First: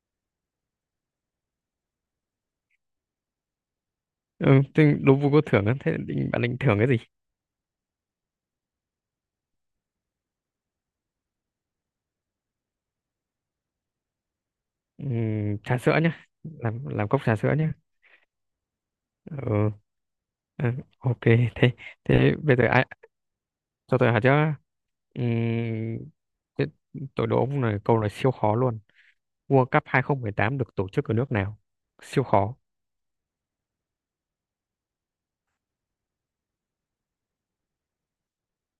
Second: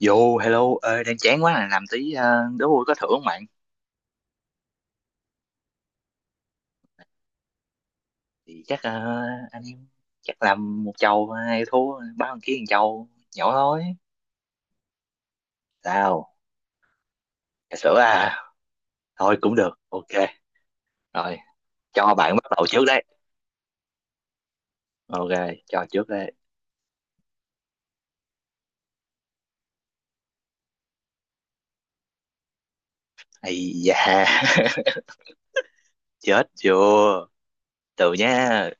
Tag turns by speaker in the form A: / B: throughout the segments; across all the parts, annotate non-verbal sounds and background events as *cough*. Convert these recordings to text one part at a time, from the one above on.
A: Yo, hello, ơi đang chán quá à, làm tí đố vui có thưởng không bạn?
B: Ừ, Thế đố vui có thưởng á. Thế bạn định thưởng cái gì?
A: Thì chắc anh em chắc làm một chầu hai thua ba thằng kia một chầu nhỏ thôi.
B: Trà sữa nhá,
A: Sao?
B: làm cốc trà sữa nhá.
A: Trà sữa à? Thôi cũng được.
B: Ừ,
A: Ok.
B: ừ, ok.
A: Rồi,
B: thế
A: cho
B: thế
A: bạn bắt
B: bây giờ
A: đầu trước
B: ai
A: đấy.
B: cho tôi hỏi chứ?
A: Ok, cho
B: Ừm,
A: trước đấy.
B: Thế tôi đố ông này câu này siêu khó luôn. World Cup 2018 được tổ chức ở nước nào? Siêu khó.
A: Ây da, *laughs* chết chưa? Từ nha.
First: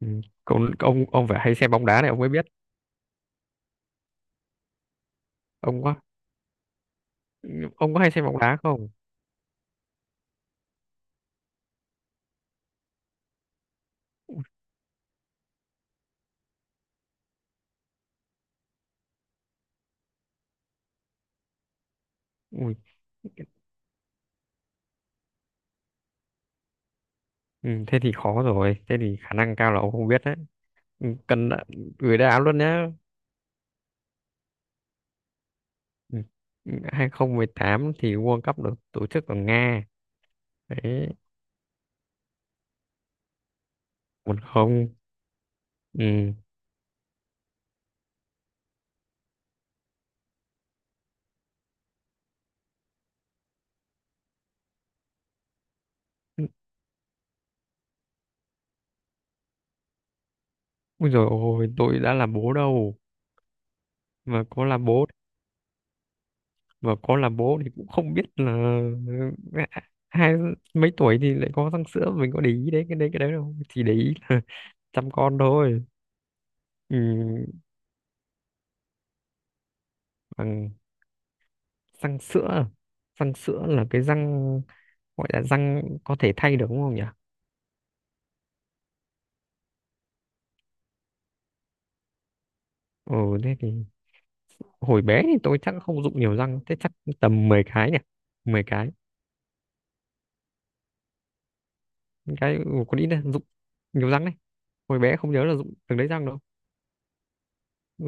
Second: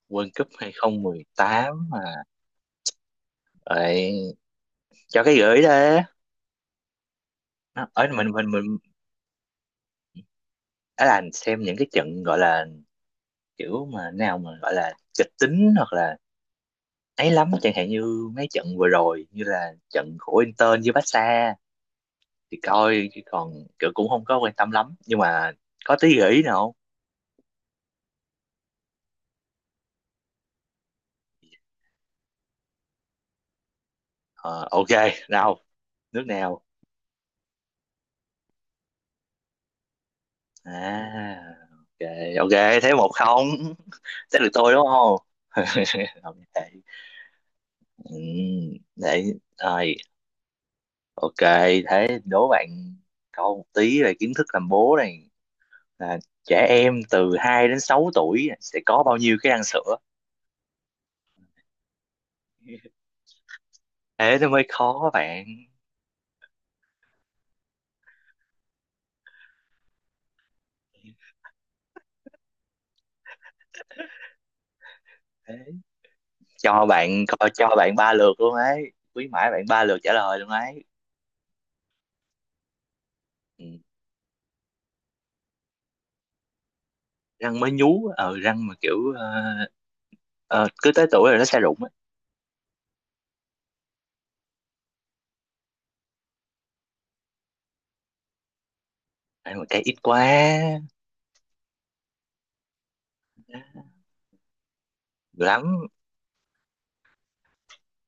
A: World Cup
B: Câu, ông phải hay xem bóng
A: 2018
B: đá
A: mà.
B: này ông mới biết.
A: Rồi, cho cái gửi
B: ông có
A: đấy.
B: ông có
A: Ở
B: hay xem
A: mình
B: bóng
A: mình
B: đá
A: mình
B: không?
A: ở là xem những cái trận gọi là kiểu mà nào mà gọi là kịch tính hoặc là ấy lắm, chẳng hạn như mấy trận vừa rồi như là trận của Inter với Barca thì
B: Ui,
A: coi, chứ còn kiểu cũng không có quan tâm lắm, nhưng mà có tí gợi ý nào không?
B: ừ, thế thì khó rồi, thế thì khả năng cao là ông không biết đấy. Ừ, gửi đáp án luôn nhé.
A: Ờ, ok, nào,
B: Ừ.
A: nước nào?
B: 2018 thì World Cup được tổ chức ở Nga. Đấy,
A: À, ok ok, thế một không. *laughs*
B: một
A: Thế được tôi đúng
B: không.
A: không? *laughs*
B: Ừ.
A: Không vậy. Ừ, để rồi, ok, thế đố bạn câu một tí về kiến thức làm bố này, là trẻ em từ 2 đến 6 tuổi sẽ có bao nhiêu cái răng sữa?
B: Ui dồi ôi, tôi đã là bố đâu,
A: Thế
B: mà
A: nó mới
B: có là bố
A: khó bạn.
B: mà có là bố thì cũng không biết là. À, hai mấy tuổi thì lại có răng sữa mình có để ý đấy, cái đấy đâu, chỉ để ý là *laughs* chăm con
A: Thế
B: thôi.
A: cho
B: Ừ.
A: bạn coi, cho bạn ba lượt luôn ấy, quý mãi bạn ba lượt trả lời luôn
B: Bằng
A: ấy.
B: răng sữa răng
A: Ừ.
B: sữa là cái răng gọi là răng có thể thay được, đúng không nhỉ?
A: Răng mới nhú, răng mà kiểu ờ, cứ tới tuổi rồi nó sẽ rụng ấy.
B: Ừ, thế thì hồi bé thì tôi chắc không dụng nhiều răng thế chắc. Tầm 10 cái nhỉ, 10 cái.
A: Ăn một cái ít quá.
B: Cái ừ, còn ít đấy, dụng
A: Nhiều
B: nhiều răng đấy. Hồi bé không nhớ là
A: lắm,
B: dụng từng đấy răng đâu. Ừ,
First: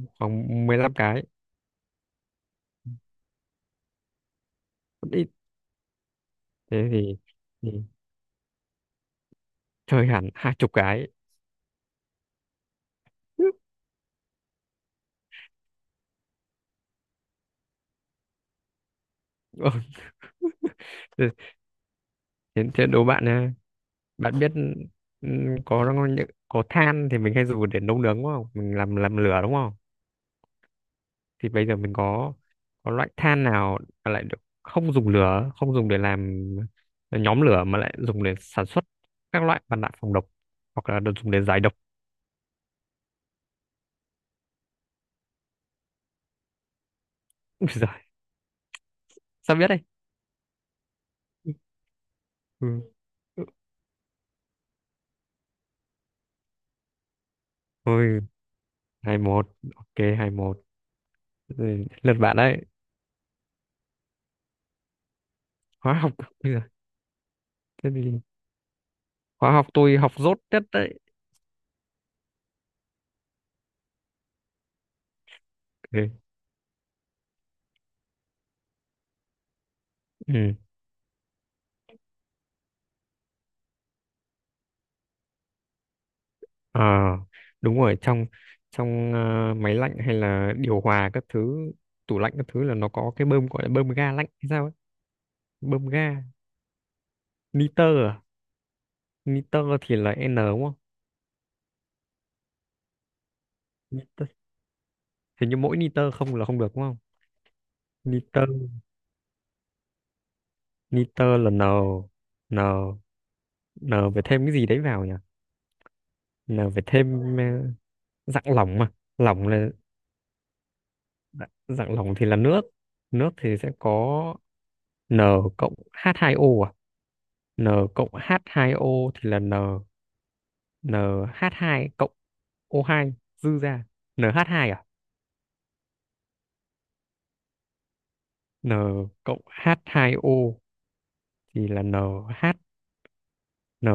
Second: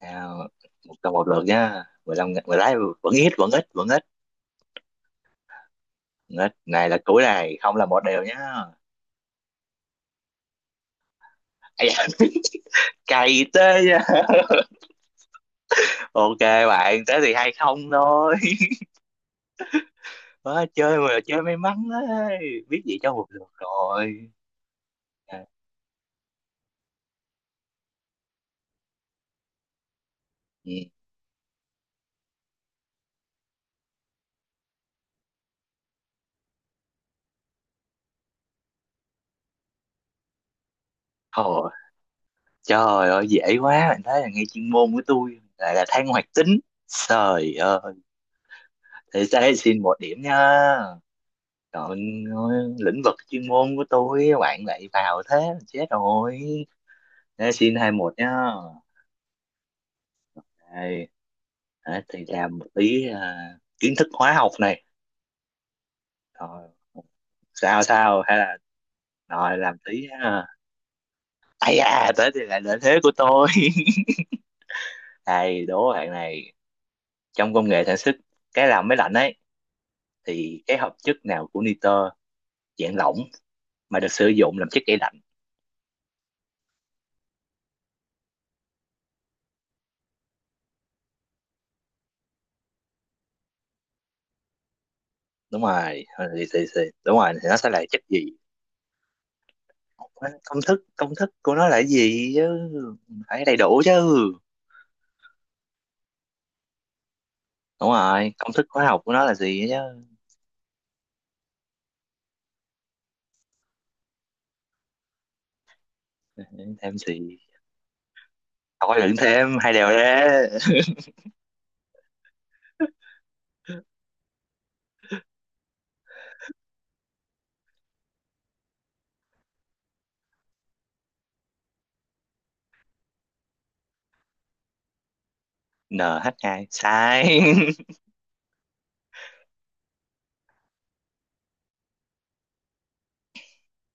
A: nào,
B: khoảng 15
A: một câu
B: cái.
A: một lượt nha. Mười lái vẫn ít, vẫn ít, vẫn ít,
B: Còn ít.
A: vẫn ít. Này
B: thế
A: là
B: thì,
A: cuối này,
B: thì
A: không là một đều nhá.
B: chơi hẳn 20 cái.
A: Ây da, *laughs* cày tê
B: *laughs*
A: nha. *laughs* Ok bạn, thế thì hay không thôi.
B: Ừ,
A: Má, chơi mà
B: thế,
A: chơi may mắn ấy,
B: thế
A: biết
B: thế
A: gì
B: đố
A: cho
B: bạn
A: một lượt
B: nha.
A: rồi.
B: Bạn biết ừ,
A: À,
B: có than thì mình hay dùng để nấu nướng đúng không, mình làm lửa đúng không?
A: ừ.
B: Thì bây giờ mình có loại than nào mà lại được không dùng lửa, không dùng để làm nhóm lửa mà lại dùng để sản xuất các loại mặt nạ phòng độc hoặc là được dùng để giải
A: Thôi,
B: độc.
A: trời ơi dễ quá bạn, thấy là ngay chuyên môn của tôi lại là than hoạt tính. Trời
B: *laughs* Úi
A: ơi,
B: giời,
A: thì sẽ
B: sao biết đây?
A: xin một điểm nha. Còn
B: Ừ.
A: lĩnh vực
B: Ừ.
A: chuyên môn của tôi bạn lại vào, thế là chết rồi. Thế xin hai một
B: Ôi,
A: nhá.
B: hai một. Ok, hai một.
A: Đây,
B: Ừ,
A: đấy,
B: lượt
A: thì
B: bạn
A: làm
B: đấy.
A: một tí à, kiến thức hóa học này.
B: Hóa học *laughs* bây giờ,
A: Rồi, sao
B: thế thì
A: sao hay là
B: hóa
A: rồi
B: học
A: làm
B: tôi
A: tí
B: học dốt
A: à.
B: nhất đấy.
A: Ây da, tới thì lại lợi thế của tôi. *laughs* Này, đố
B: Ừ.
A: bạn này. Trong công nghệ sản xuất cái làm máy lạnh ấy,
B: Ừ.
A: thì cái hợp chất nào của nitơ dạng lỏng mà được sử dụng làm chất gây lạnh?
B: Ờ, đúng rồi, trong trong ờ, máy lạnh hay là điều hòa các thứ, tủ lạnh các thứ là nó có cái bơm gọi là bơm ga lạnh hay sao ấy.
A: Đúng
B: Bơm
A: rồi,
B: ga
A: đúng rồi, thì nó sẽ là chất
B: niter à?
A: gì?
B: Niter thì là n đúng không?
A: Công thức của nó là cái gì chứ? Phải đầy đủ chứ.
B: Niter. Hình như mỗi niter không là không được đúng không?
A: Đúng rồi,
B: niter
A: công thức hóa học của nó là gì chứ?
B: niter là n. N, n phải thêm cái gì đấy vào nhỉ? N phải
A: Thêm
B: thêm
A: gì?
B: dạng lỏng mà.
A: Thôi đừng
B: Lỏng
A: thêm,
B: là
A: hai đều đấy. *laughs*
B: dạng lỏng thì là nước. Nước thì sẽ có n cộng h hai o à? N cộng h hai o thì là n, n, nh hai cộng o hai dư ra nh hai à?
A: NH2, sai. *laughs*
B: N cộng h hai o thì là NH, nh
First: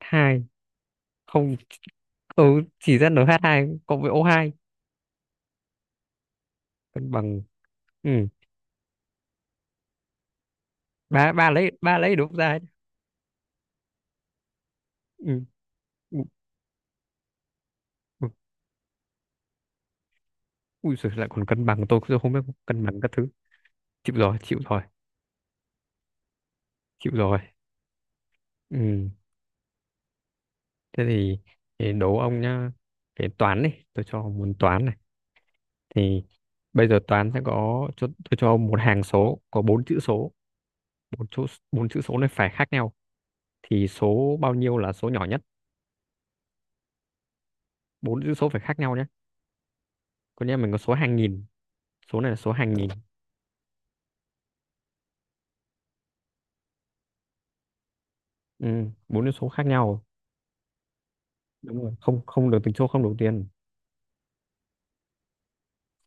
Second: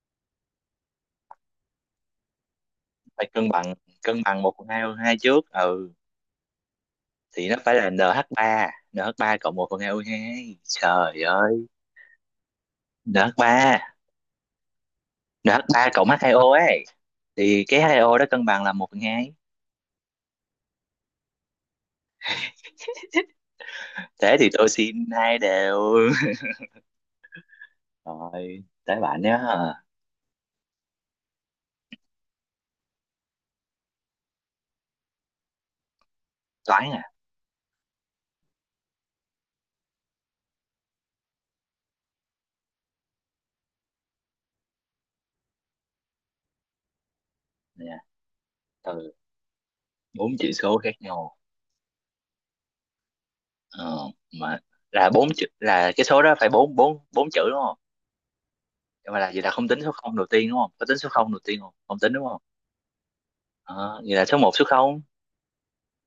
B: hai không ừ, chỉ ra nh
A: Phải
B: hai cộng với
A: cân
B: o
A: bằng
B: hai
A: một phần hai hơn hai trước. Ừ.
B: cân bằng.
A: Thì nó phải là
B: Ừ.
A: NH3 nh ba en hát ba cộng một phần HO2, trời
B: Ba, ba
A: ơi.
B: lấy, ba lấy đúng ra ấy.
A: NH3 nh ba
B: Ừ.
A: en hát ba cộng
B: Ui,
A: H2O ấy, thì cái hai o đó
B: ui,
A: cân bằng là một phần 2.
B: ui giời, lại còn cân bằng tôi cũng không biết, cân bằng các thứ. Chịu
A: Thế
B: rồi,
A: thì
B: chịu
A: tôi
B: rồi,
A: xin hai đều.
B: chịu rồi.
A: *laughs* Rồi, tới
B: Ừ.
A: bạn nhé.
B: Thế thì đố ông nhá. Cái toán này tôi cho ông, muốn toán này thì bây
A: Toán
B: giờ
A: à?
B: toán sẽ tôi cho ông một hàng số có bốn chữ số. Bốn chỗ, bốn chữ số này phải khác nhau, thì số bao nhiêu là số nhỏ nhất?
A: Nè,
B: Bốn chữ số phải khác nhau nhé.
A: từ bốn
B: Con
A: chữ
B: nhà mình
A: số
B: có số
A: khác
B: hàng
A: nhau.
B: nghìn, số này là số hàng nghìn.
A: Ờ, mà là bốn chữ, là cái số đó phải bốn bốn bốn chữ đúng không?
B: Ừ,
A: Nhưng mà
B: bốn
A: là,
B: cái
A: vậy
B: số
A: là
B: khác
A: không tính số
B: nhau.
A: không đầu tiên đúng không, có tính số không đầu tiên không,
B: Đúng rồi,
A: không tính
B: không,
A: đúng không?
B: không được tính số không đầu tiên.
A: Ờ, vậy là số một số không.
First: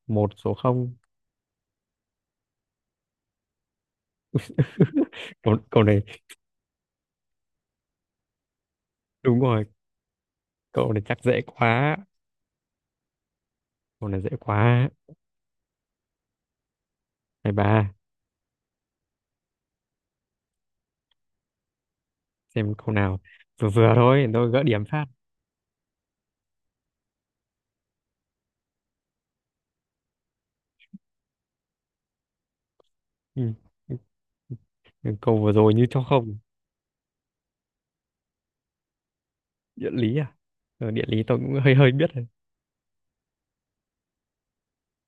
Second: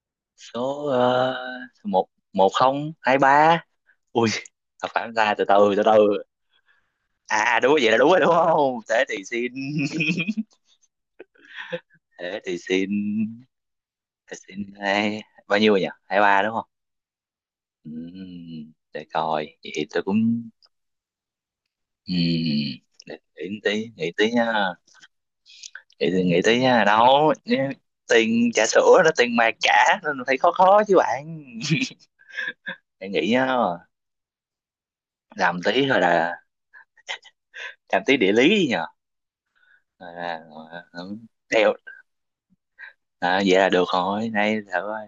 B: Một số
A: Số
B: không.
A: một, một không hai ba. Ui. Thật
B: *laughs*
A: phản ra, từ
B: cậu,
A: từ từ
B: cậu này
A: từ, à đúng, vậy là đúng rồi đúng không? Thế thì
B: đúng
A: xin.
B: rồi. Cậu này chắc dễ quá.
A: *laughs* Thế thì xin,
B: Cậu này dễ
A: thế xin
B: quá.
A: hai. Bao nhiêu rồi nhỉ, hai ba đúng không?
B: Này bà,
A: Để coi, vậy thì tôi cũng ừm,
B: xem câu
A: để
B: nào
A: nghĩ
B: vừa
A: tí,
B: vừa
A: nghĩ
B: thôi
A: tí
B: tôi
A: nha.
B: gỡ điểm phát.
A: Nghĩ tí, nghĩ tí nha, đâu nhé, tiền trà sữa đó tiền mà trả nên phải khó khó chứ bạn. *laughs* Để nghĩ nha.
B: Ừ. Câu vừa
A: Làm
B: rồi
A: tí
B: như
A: rồi
B: cho
A: là
B: không.
A: làm tí địa lý nhờ.
B: Địa
A: Rồi
B: lý à?
A: là- rồi
B: Ờ,
A: là-
B: địa lý tôi cũng
A: đeo,
B: hơi hơi biết rồi.
A: à, vậy là được rồi, nay thử ơi.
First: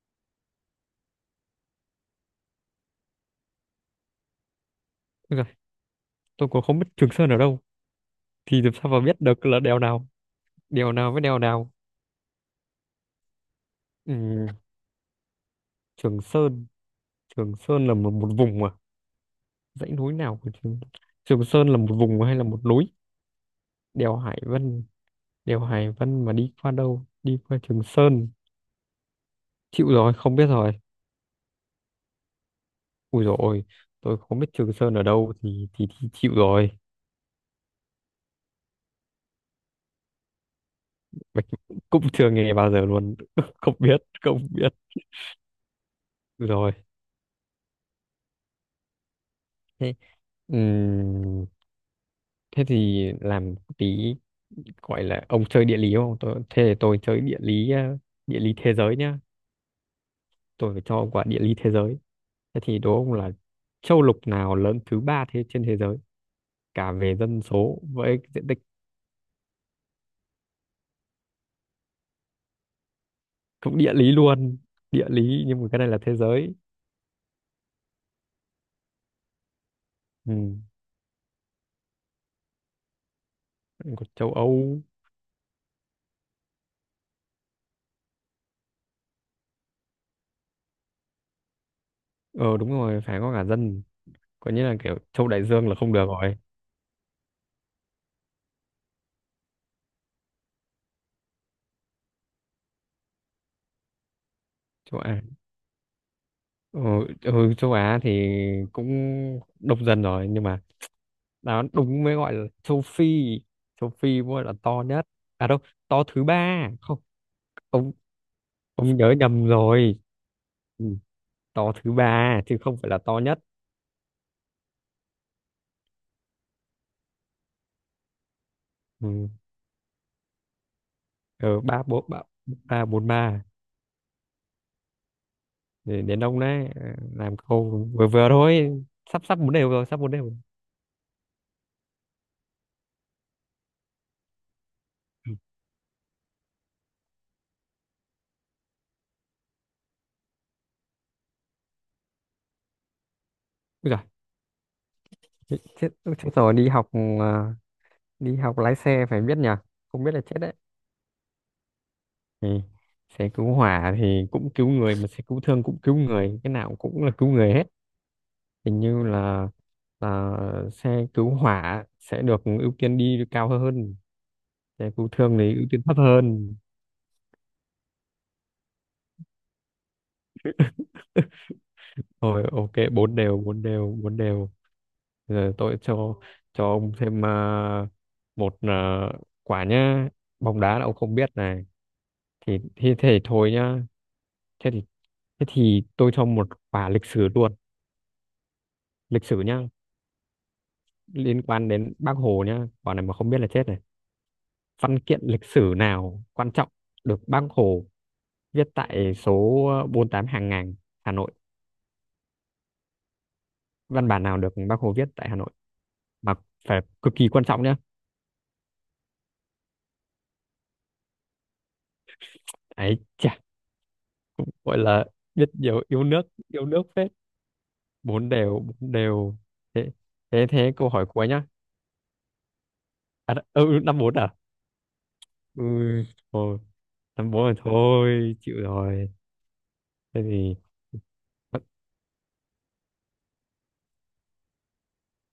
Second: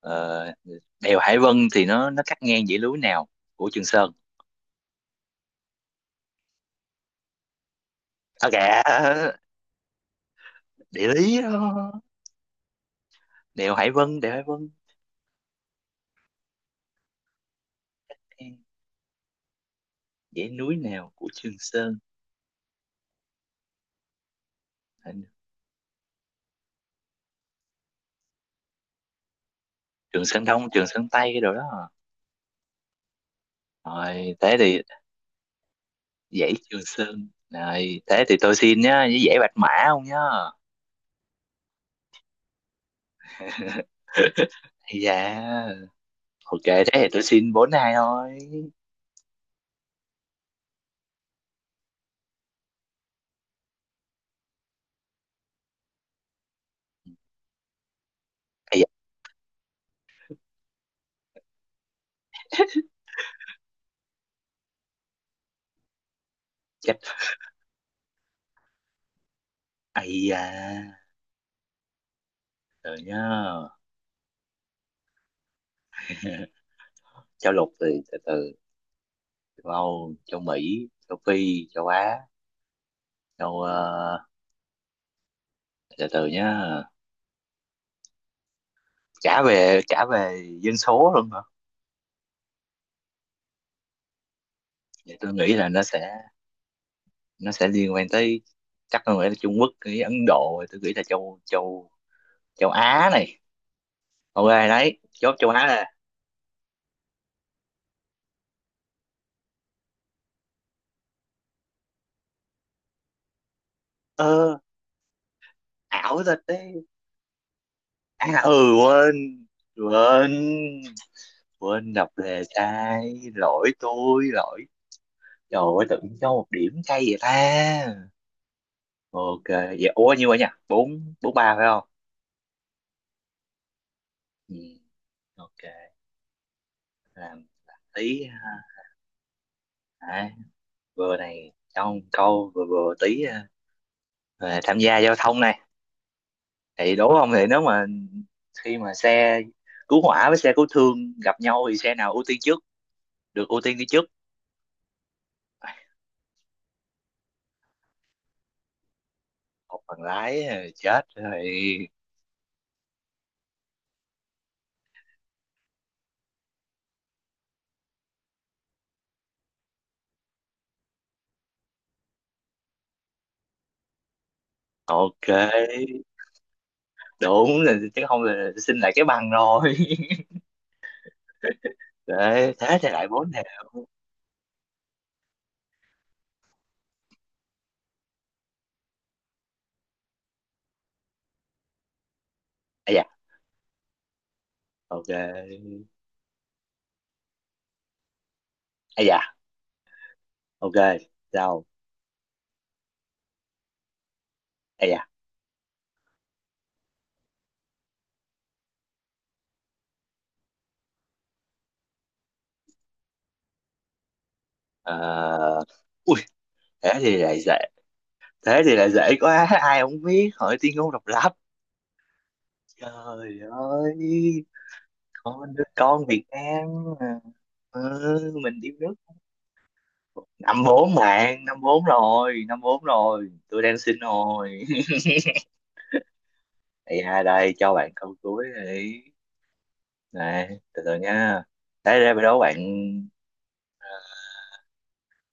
A: ờ, đèo Hải Vân thì nó cắt ngang dãy núi nào của Trường Sơn?
B: Ôi giời, tôi cũng không biết Trường Sơn ở đâu
A: À
B: thì làm sao mà biết
A: kìa,
B: được là đèo nào, đèo
A: địa
B: nào với đèo
A: lý
B: nào.
A: đó, đèo Hải Vân, đèo Hải
B: Ừ.
A: Vân,
B: Trường Sơn Trường Sơn là một
A: ngang
B: vùng à? Dãy núi nào
A: dãy
B: của
A: núi
B: Trường,
A: nào của
B: Trường
A: Trường
B: Sơn là một
A: Sơn?
B: vùng hay là một núi? Đèo Hải Vân đèo Hải Vân mà đi qua đâu, đi qua Trường Sơn? Chịu rồi,
A: Trường
B: không
A: Sơn
B: biết
A: Đông
B: rồi.
A: Trường Sơn Tây cái đồ đó à.
B: Ui rồi, tôi
A: Rồi
B: không biết
A: thế
B: Trường
A: thì
B: Sơn ở đâu thì, chịu
A: dãy
B: rồi.
A: Trường Sơn, rồi thế thì tôi xin nhá, với dãy Bạch Mã không nhá.
B: Bạch *laughs* cũng chưa nghe bao giờ luôn, *laughs* không biết, không biết.
A: Ây da,
B: Ui
A: ok
B: rồi.
A: thế thì tôi xin bốn hai thôi.
B: Thế ừm, thế thì làm tí gọi là, ông chơi địa lý không, tôi thế thì tôi chơi địa lý, địa lý thế
A: Ây da,
B: giới nhá. Tôi phải cho ông quả địa lý thế giới. Thế thì đố ông là châu lục nào lớn thứ ba thế trên thế giới, cả
A: chết.
B: về dân số với diện tích.
A: Ây da, rồi nhá.
B: Cũng địa lý luôn. Địa lý nhưng mà cái này là thế giới.
A: *laughs* Châu lục thì, từ từ, châu Âu,
B: Ừ.
A: châu Mỹ, châu Phi, châu Á, châu
B: Còn
A: ờ,
B: châu Âu.
A: từ từ nhá. Trả về dân số luôn hả?
B: Ờ Đúng rồi, phải có cả dân, có nghĩa là kiểu
A: Vậy
B: châu
A: tôi
B: Đại
A: nghĩ là
B: Dương là
A: nó
B: không
A: sẽ,
B: được rồi.
A: nó sẽ liên quan tới, chắc tôi nghĩ là Trung Quốc, cái Ấn Độ, tôi nghĩ là châu châu châu Á này. Ok đấy,
B: Châu Á.
A: chốt châu Á là.
B: Ờ, ừ, châu Á thì cũng đông dân rồi nhưng mà đó đúng mới gọi là châu Phi. Châu Phi mới gọi là
A: Ơ,
B: to nhất. À đâu, to
A: ảo
B: thứ
A: thật
B: ba
A: đấy.
B: không. ông
A: À ừ,
B: ông nhớ nhầm
A: quên,
B: rồi.
A: quên,
B: Ừ. To
A: quên
B: thứ
A: đọc
B: ba
A: đề
B: chứ không phải là to
A: sai.
B: nhất.
A: Lỗi tôi, lỗi. Trời ơi, tự nhiên cho một điểm cay vậy ta.
B: Ừ.
A: Ok vậy, ủa nhiêu vậy nhỉ, bốn bốn ba
B: Ở
A: phải
B: ba
A: không?
B: bốn ba, ba bốn ba.
A: Ừ. Ok,
B: Để đến ông đấy, làm
A: làm
B: câu vừa
A: tí
B: vừa
A: ha.
B: thôi. Sắp sắp bốn đều rồi, sắp bốn đều
A: À,
B: rồi.
A: vừa này trong câu vừa vừa tí à, về tham gia giao
B: Ừ.
A: thông này, thì đố không, thì nếu mà khi mà xe cứu hỏa với xe cứu thương gặp nhau thì xe nào ưu tiên trước, được ưu tiên đi
B: Úi giời,
A: trước?
B: chết,
A: À,
B: chết, chết rồi. Đi học, ờ, đi học lái xe phải biết nhỉ.
A: một bằng
B: Không biết là chết
A: lái
B: đấy.
A: à, chết rồi.
B: Ừ. Xe cứu hỏa thì cũng cứu người, mà xe cứu thương cũng cứu người, cái nào cũng là cứu người hết. Hình như là xe cứu hỏa sẽ được ưu tiên đi cao hơn, thế cứu
A: Ok,
B: thương thì ưu tiên thấp hơn.
A: đúng là chứ không là xin lại cái bằng rồi.
B: *laughs*
A: *laughs*
B: Thôi
A: Đấy
B: ok,
A: thế thì lại
B: bốn
A: bốn
B: đều,
A: đều.
B: bốn đều, bốn đều. Giờ tôi cho ông thêm một quả nhá. Bóng đá là ông không biết này thì
A: À
B: thì
A: dạ,
B: thể thôi nhá. thế thì
A: ok.
B: thế thì tôi cho một quả lịch sử luôn.
A: À
B: Lịch
A: dạ,
B: sử nhá,
A: ok.
B: liên
A: Sao?
B: quan đến Bác Hồ nhá, quả này mà không biết là chết này. Văn kiện lịch sử nào quan trọng được Bác Hồ viết tại số 48 hàng ngàn Hà Nội, văn bản nào được Bác Hồ viết tại Hà Nội
A: À, ui
B: mà phải
A: thế
B: cực
A: thì
B: kỳ
A: lại
B: quan
A: dễ,
B: trọng nhá.
A: thế thì lại dễ quá, ai không biết hỏi tuyên ngôn độc lập.
B: Ấy chà,
A: Trời ơi,
B: gọi là biết
A: con đứa
B: nhiều, yêu
A: con
B: nước,
A: Việt
B: yêu
A: Nam
B: nước phết.
A: mà.
B: Bốn
A: Ừ,
B: đều,
A: mình yêu
B: bốn
A: nước.
B: đều. thế thế
A: Năm
B: thế câu
A: bốn
B: hỏi cuối
A: bạn,
B: nhá.
A: năm bốn rồi, năm bốn rồi
B: À,
A: tôi đang
B: ừ,
A: xin
B: năm bốn à.
A: rồi.
B: Ừ, thôi,
A: *laughs* Ây da,
B: năm bốn
A: đây
B: rồi
A: cho bạn câu
B: thôi,
A: cuối
B: chịu
A: đi,
B: rồi. Thế
A: này
B: thì.
A: từ từ nha,
B: Ủa,
A: thế ra đâu bạn. ờ,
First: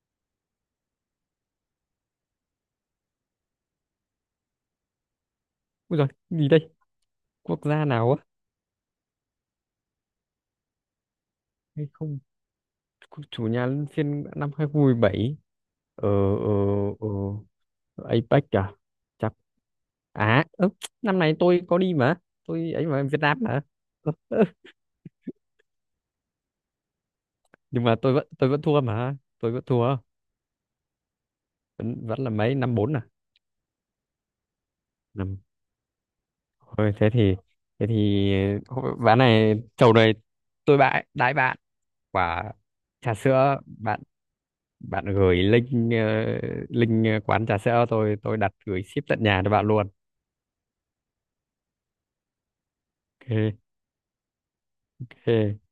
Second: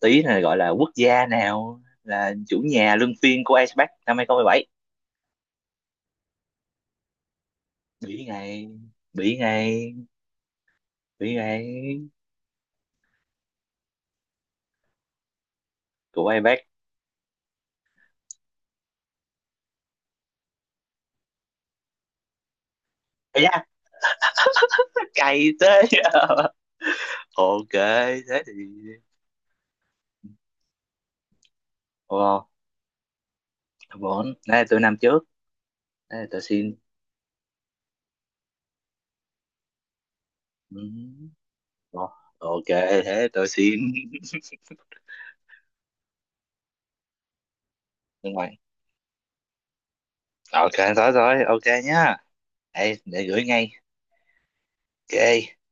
A: tí này gọi là quốc gia nào là chủ nhà luân phiên của Ice Pack năm 2017?
B: ui giời, gì đây, quốc gia nào á,
A: Bị ngay, bị ngay, bị ngay.
B: hay không? Chủ nhà luân phiên năm 2017 ở
A: Của ai
B: ở
A: bác?
B: ờ APEC à, chắc. À năm này tôi có đi mà. Tôi ấy mà Việt Nam
A: Ấy da,
B: mà.
A: *laughs* cày thế. *laughs* Ok
B: Nhưng mà tôi vẫn
A: thế
B: tôi
A: thì
B: vẫn thua mà tôi vẫn thua. Vẫn vẫn là
A: wow,
B: mấy? Năm bốn à.
A: bốn, đây là tôi năm trước,
B: Năm,
A: đây là tôi xin.
B: thôi. Thế thì ván này, chầu này tôi
A: Ừ.
B: bãi đãi bạn
A: Ồ,
B: quả
A: ok
B: trà
A: thế tôi
B: sữa
A: xin.
B: bạn. Bạn gửi link link quán trà sữa tôi
A: *laughs* Nhưng
B: tôi
A: mà
B: đặt gửi ship tận nhà cho bạn luôn.
A: ok, rồi rồi, ok nhá, đây để gửi
B: Ok
A: ngay. Ok.
B: ok.